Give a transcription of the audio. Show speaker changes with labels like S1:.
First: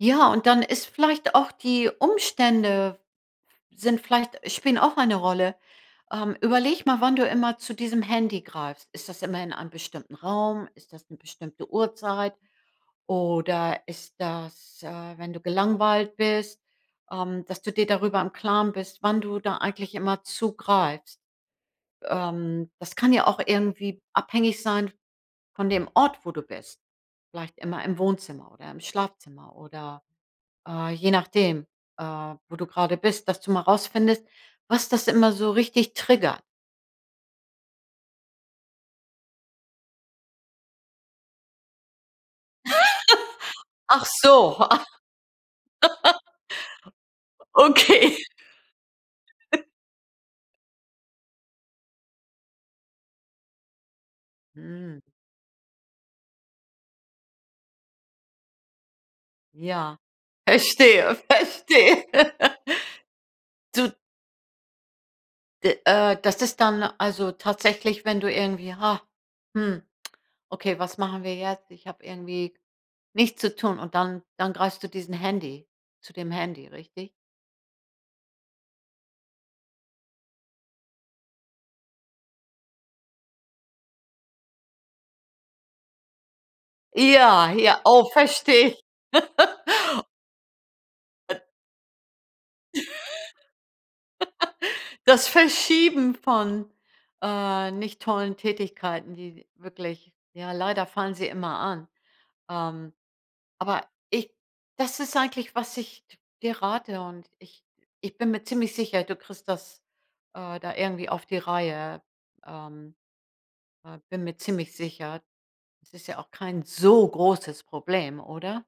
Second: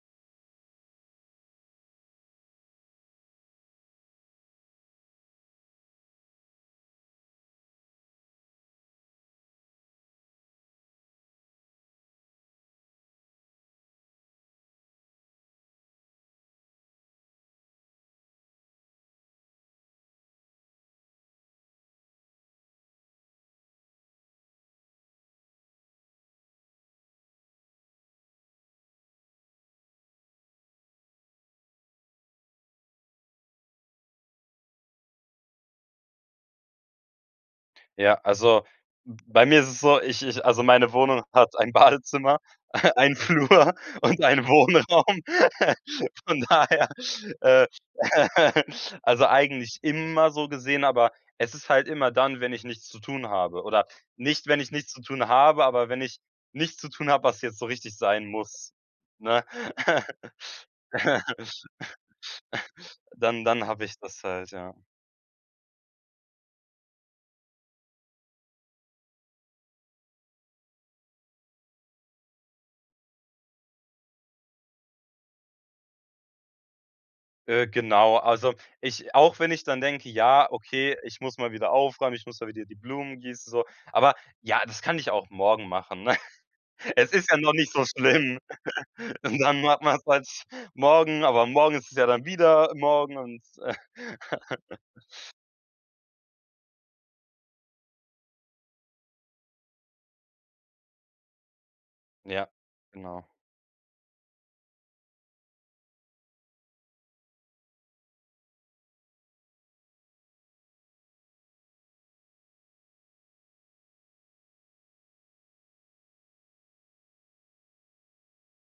S1: Ja, und dann ist vielleicht auch die Umstände sind vielleicht– spielen auch eine Rolle. Ähm, überleg mal, wann du immer zu diesem Handy greifst. Ist das immer in einem bestimmten Raum? Ist das 'ne bestimmte Uhrzeit? Oder ist das, äh, wenn du gelangweilt bist, ähm, dass du dir darüber im Klaren bist, wann du da eigentlich immer zugreifst? Ähm, das kann ja auch irgendwie abhängig sein von dem Ort, wo du bist. Vielleicht immer im Wohnzimmer oder im Schlafzimmer oder, äh, je nachdem, äh, wo du gerade bist, dass du mal rausfindest, was das immer so richtig trigger
S2: Ja, also b bei mir ist es so, ich ich also, meine Wohnung hat ein Badezimmer, einen Flur
S1: Ach
S2: und ein
S1: so.
S2: Wohnraum. Von daher, äh,
S1: Okay.
S2: also, eigentlich immer so gesehen. Aber es ist halt immer dann, wenn ich nichts zu tun habe oder nicht, wenn ich nichts
S1: Mhm.
S2: zu tun habe, aber wenn ich nichts zu tun habe, was jetzt so richtig sein muss, ne?
S1: Ja, verstehe. Verstehe.
S2: Dann dann habe
S1: Du
S2: ich das halt, ja.
S1: D äh, das ist dann also tatsächlich, wenn du irgendwie: „Hah, hm, okay, was machen wir jetzt? Ich hab irgendwie nichts zu tun“, und dann dann greifst du diesen Handy zu dem Handy, richtig?
S2: Äh, genau, also ich auch wenn ich dann denke: „Ja, okay, ich muss mal wieder aufräumen, ich muss mal wieder die Blumen gießen“ so Aber: „Ja, das kann ich auch morgen machen, ne? Es ist ja
S1: Ja,
S2: noch nicht
S1: hier
S2: so
S1: auch,
S2: schlimm.“
S1: verstehe.
S2: Und dann macht man’s halt morgen, aber morgen ist es ja dann wieder „morgen“ und
S1: Das Verschieben von, äh, nicht tollen Tätigkeiten, die wirklich ja, leider fallen sie immer an,
S2: Ja,
S1: ähm.
S2: genau.
S1: Aber ich das ist eigentlich, was ich d dir rate, und ich ich bin mir ziemlich sicher, du kriegst das, äh, da irgendwie auf die Reihe, ähm äh, bin mir ziemlich sicher. Es ist ja auch kein so großes Problem, oder?